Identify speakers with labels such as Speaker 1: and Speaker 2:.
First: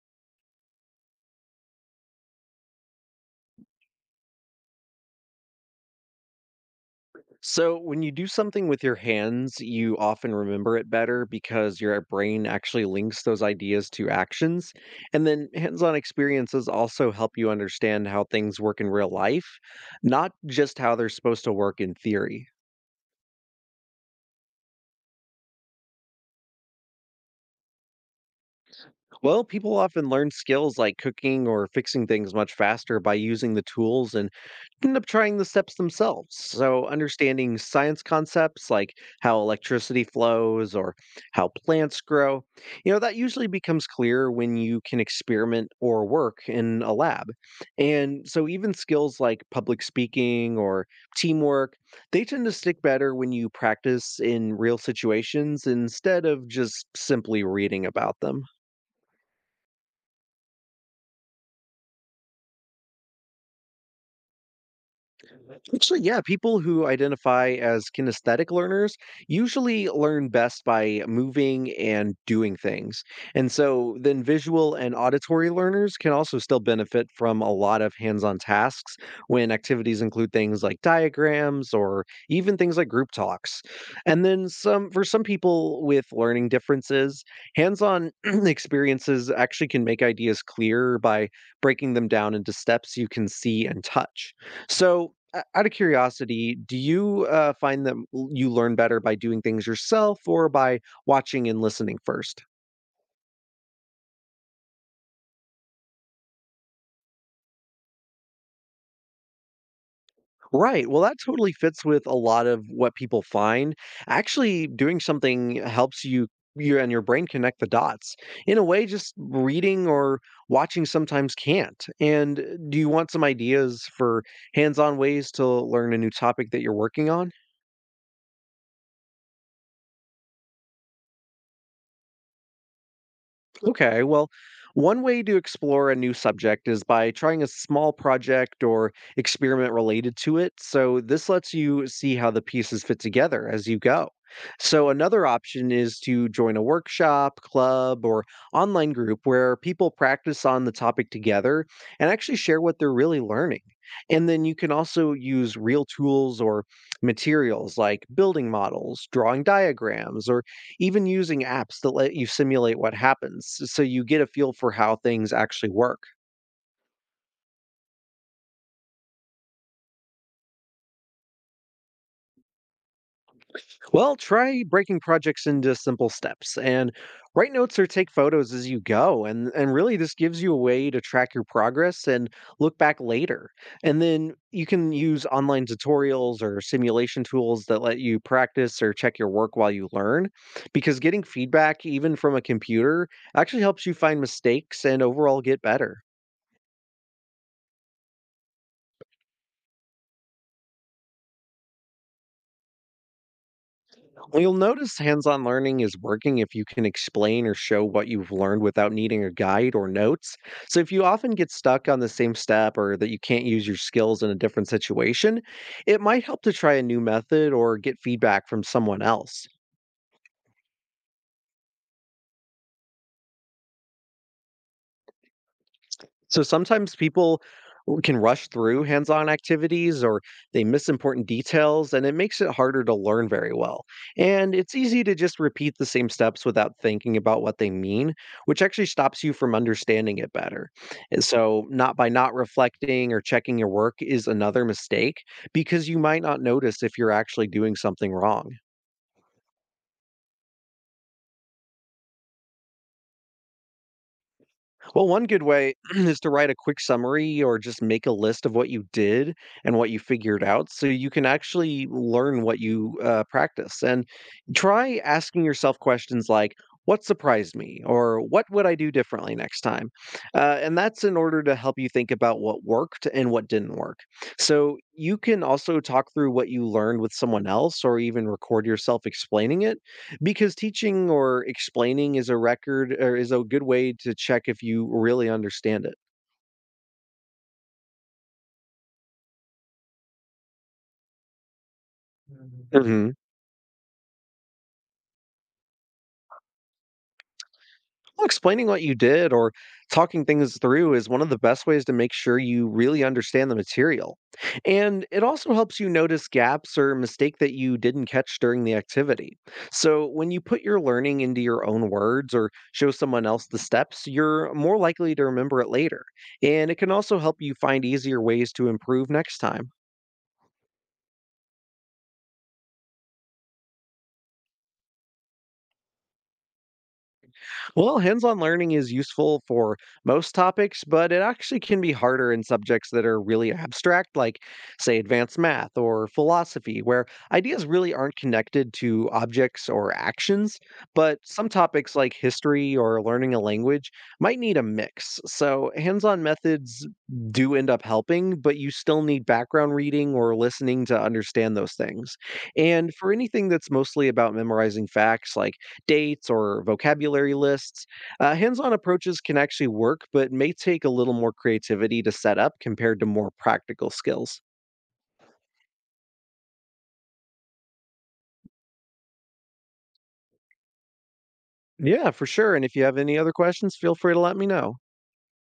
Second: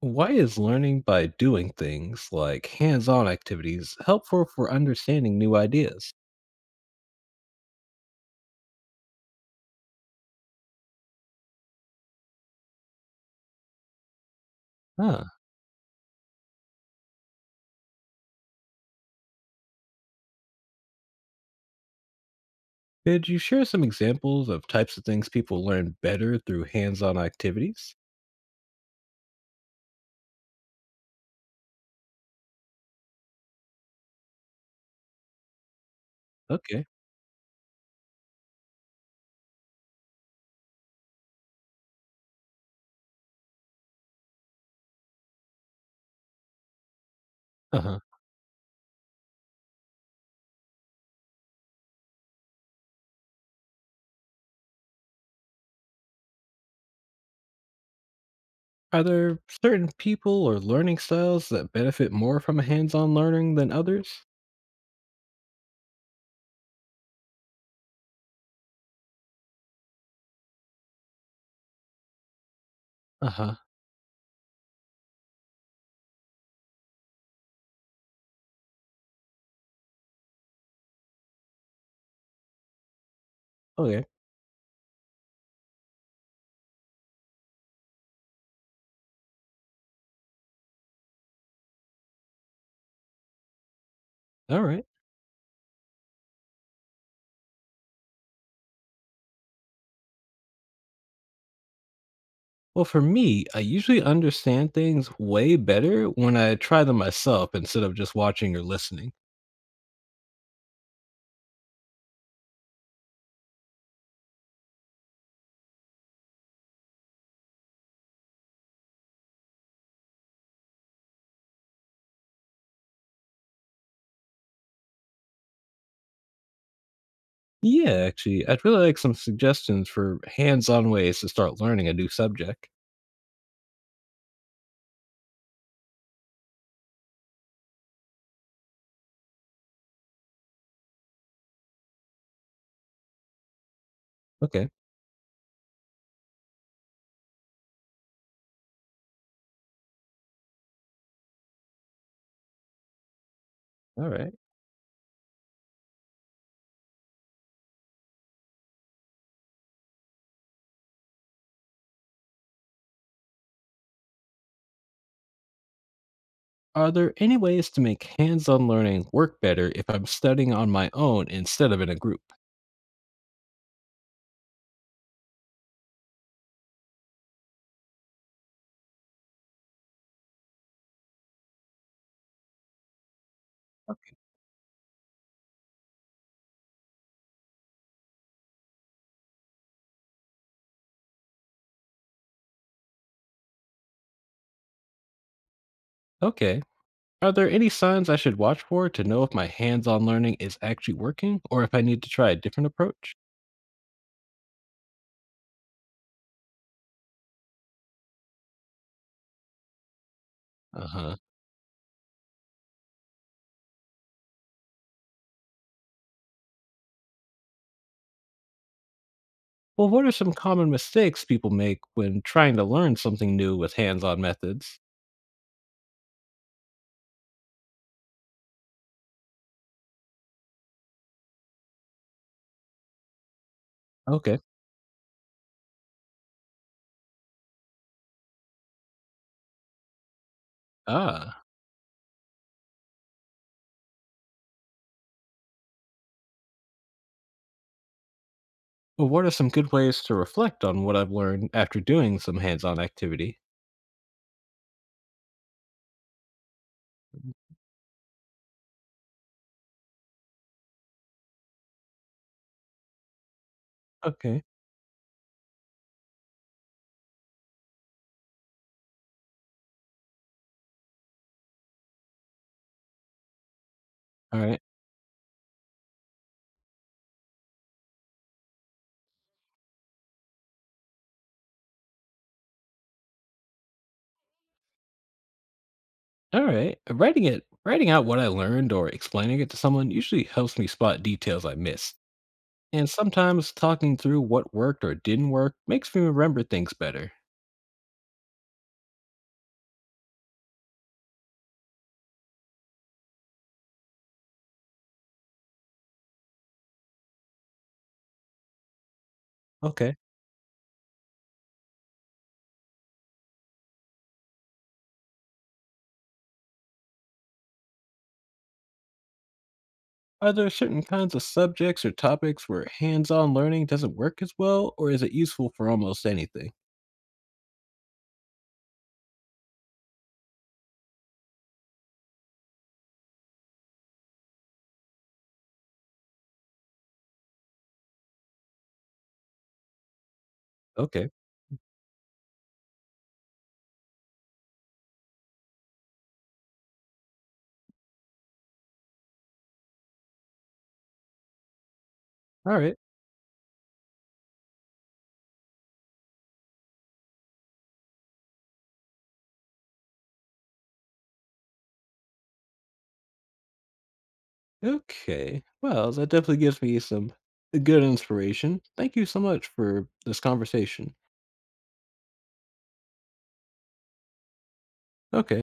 Speaker 1: Why is learning by doing things like hands on activities helpful for understanding new ideas?
Speaker 2: So, when you do something with your hands, you often remember it better because your brain actually links those ideas to actions.
Speaker 1: Huh.
Speaker 2: And then hands on experiences also help you understand how things work in real life, not just how they're supposed to work in theory.
Speaker 1: Could you share some examples of types of things people learn better through hands on activities?
Speaker 2: Well, people often learn skills like cooking or fixing things much faster by using the tools and end up trying the steps themselves. So,
Speaker 1: Okay.
Speaker 2: understanding science concepts like how electricity flows or how plants grow, that usually becomes clear when you can experiment or work in a lab.
Speaker 1: Uh huh.
Speaker 2: And so, even skills like public speaking or teamwork, they tend to stick better when you practice in real situations instead of just simply reading about them.
Speaker 1: Are there certain people or learning styles that benefit more from a hands on learning than others?
Speaker 2: Actually, yeah, people who identify as kinesthetic learners usually learn best by moving and doing things.
Speaker 1: Uh
Speaker 2: And
Speaker 1: huh.
Speaker 2: so then visual and auditory learners can also still benefit from a lot of hands-on tasks when activities include things like diagrams or even things like group talks.
Speaker 1: Okay.
Speaker 2: And then some for some people with learning differences, hands-on experiences actually can make ideas clearer by breaking them down into steps you can see and touch.
Speaker 1: All right.
Speaker 2: So, o out of curiosity, do you, find that l you learn better by doing things yourself or by watching and listening first?
Speaker 1: Well, for me, I usually understand things way better when I try them myself instead of just watching or listening.
Speaker 2: Right, well, that totally fits with a lot of what people find. Actually, doing something helps you and your brain connect the dots. In a way, just reading or watching sometimes can't. And do you want some ideas for hands-on ways to learn a new topic that you're working on?
Speaker 1: Yeah, actually, I'd really like some suggestions for hands-on ways to start learning a new subject.
Speaker 2: Okay, well, one way to explore a new subject is by trying a small project or experiment related to it. So, this lets you see how the pieces fit together as you go.
Speaker 1: Okay,
Speaker 2: So, another option is to join a workshop, club, or online group where people practice on the topic together and actually share what they're really learning.
Speaker 1: all
Speaker 2: And
Speaker 1: right.
Speaker 2: then you can also use real tools or materials like building models, drawing diagrams, or even using apps that let you simulate what happens so you get a feel for how things actually work.
Speaker 1: Are there any ways to make hands-on learning work better if I'm studying on my own instead of in a group?
Speaker 2: Well, try breaking projects into simple steps and write notes or take photos as you go. And really, this gives you a way to track your progress and look back later. And then you can use online tutorials or simulation tools that let you practice or check your work while you learn, because getting feedback, even from a computer, actually helps you find mistakes and overall get better.
Speaker 1: Okay. Are there any signs I should watch for to know if my hands-on learning is actually working or if I need to try a different approach?
Speaker 2: Well, you'll notice hands on learning is working if you can explain or show what you've learned without needing a guide or notes. So, if you
Speaker 1: Uh-huh.
Speaker 2: often get stuck on the same step or that you can't use your skills in a different situation, it might help to try a new method or get feedback from someone else.
Speaker 1: Well, what are some common mistakes people make when trying to learn something new with hands-on methods?
Speaker 2: So sometimes people can rush through hands on activities or they miss important details, and it makes it harder to learn very well.
Speaker 1: Okay.
Speaker 2: And it's easy to just repeat the same steps without thinking about what they mean, which actually stops you from understanding it better. And
Speaker 1: Ah.
Speaker 2: so, not by not reflecting or checking your work is another mistake because you might not notice if you're actually doing something wrong.
Speaker 1: Well, what are some good ways to reflect on what I've learned after doing some hands-on activity?
Speaker 2: Well, one good way is to write a quick summary or just make a list of what you did and what you figured out so you can actually learn what you practice. And
Speaker 1: Okay.
Speaker 2: try asking yourself questions like, what surprised me or what would I do differently next time? And that's in order to help you think about what worked and what didn't work.
Speaker 1: All right.
Speaker 2: So you can also talk through what you learned with someone else or even record yourself explaining it because teaching or explaining is a good way to check if you really understand it.
Speaker 1: All right. Writing out what I learned or explaining it to someone usually helps me spot details I missed. And
Speaker 2: Mhm.
Speaker 1: sometimes talking through what worked or didn't work makes me remember things better.
Speaker 2: Well, explaining what you did or talking things through is one of the best ways to make sure you really understand the material. And it also helps you notice gaps or mistake that you didn't catch during the activity.
Speaker 1: Okay.
Speaker 2: So when you put your learning into your own words or show someone else the steps, you're more likely to remember it later. And it can also help you find easier ways to improve next time.
Speaker 1: Are there certain kinds of subjects or topics where hands-on learning doesn't work as well, or is it useful for almost anything?
Speaker 2: Well, hands on learning is useful for most topics, but it actually can be harder in subjects that are really abstract, like, say, advanced math or philosophy, where ideas really aren't connected to objects or actions.
Speaker 1: Okay.
Speaker 2: But some topics, like history or learning a language, might need a mix. So, hands on methods do end up helping, but you still need background reading or listening to understand those things.
Speaker 1: All right.
Speaker 2: And for anything that's mostly about memorizing facts, like dates or vocabulary lists. Hands on approaches can actually work, but may take a little more creativity to set up compared to more practical skills.
Speaker 1: Okay. Well, that definitely gives me some good inspiration. Thank you so much for this conversation.
Speaker 2: Yeah, for sure. And if you have any other questions, feel free to let me know.
Speaker 1: Okay.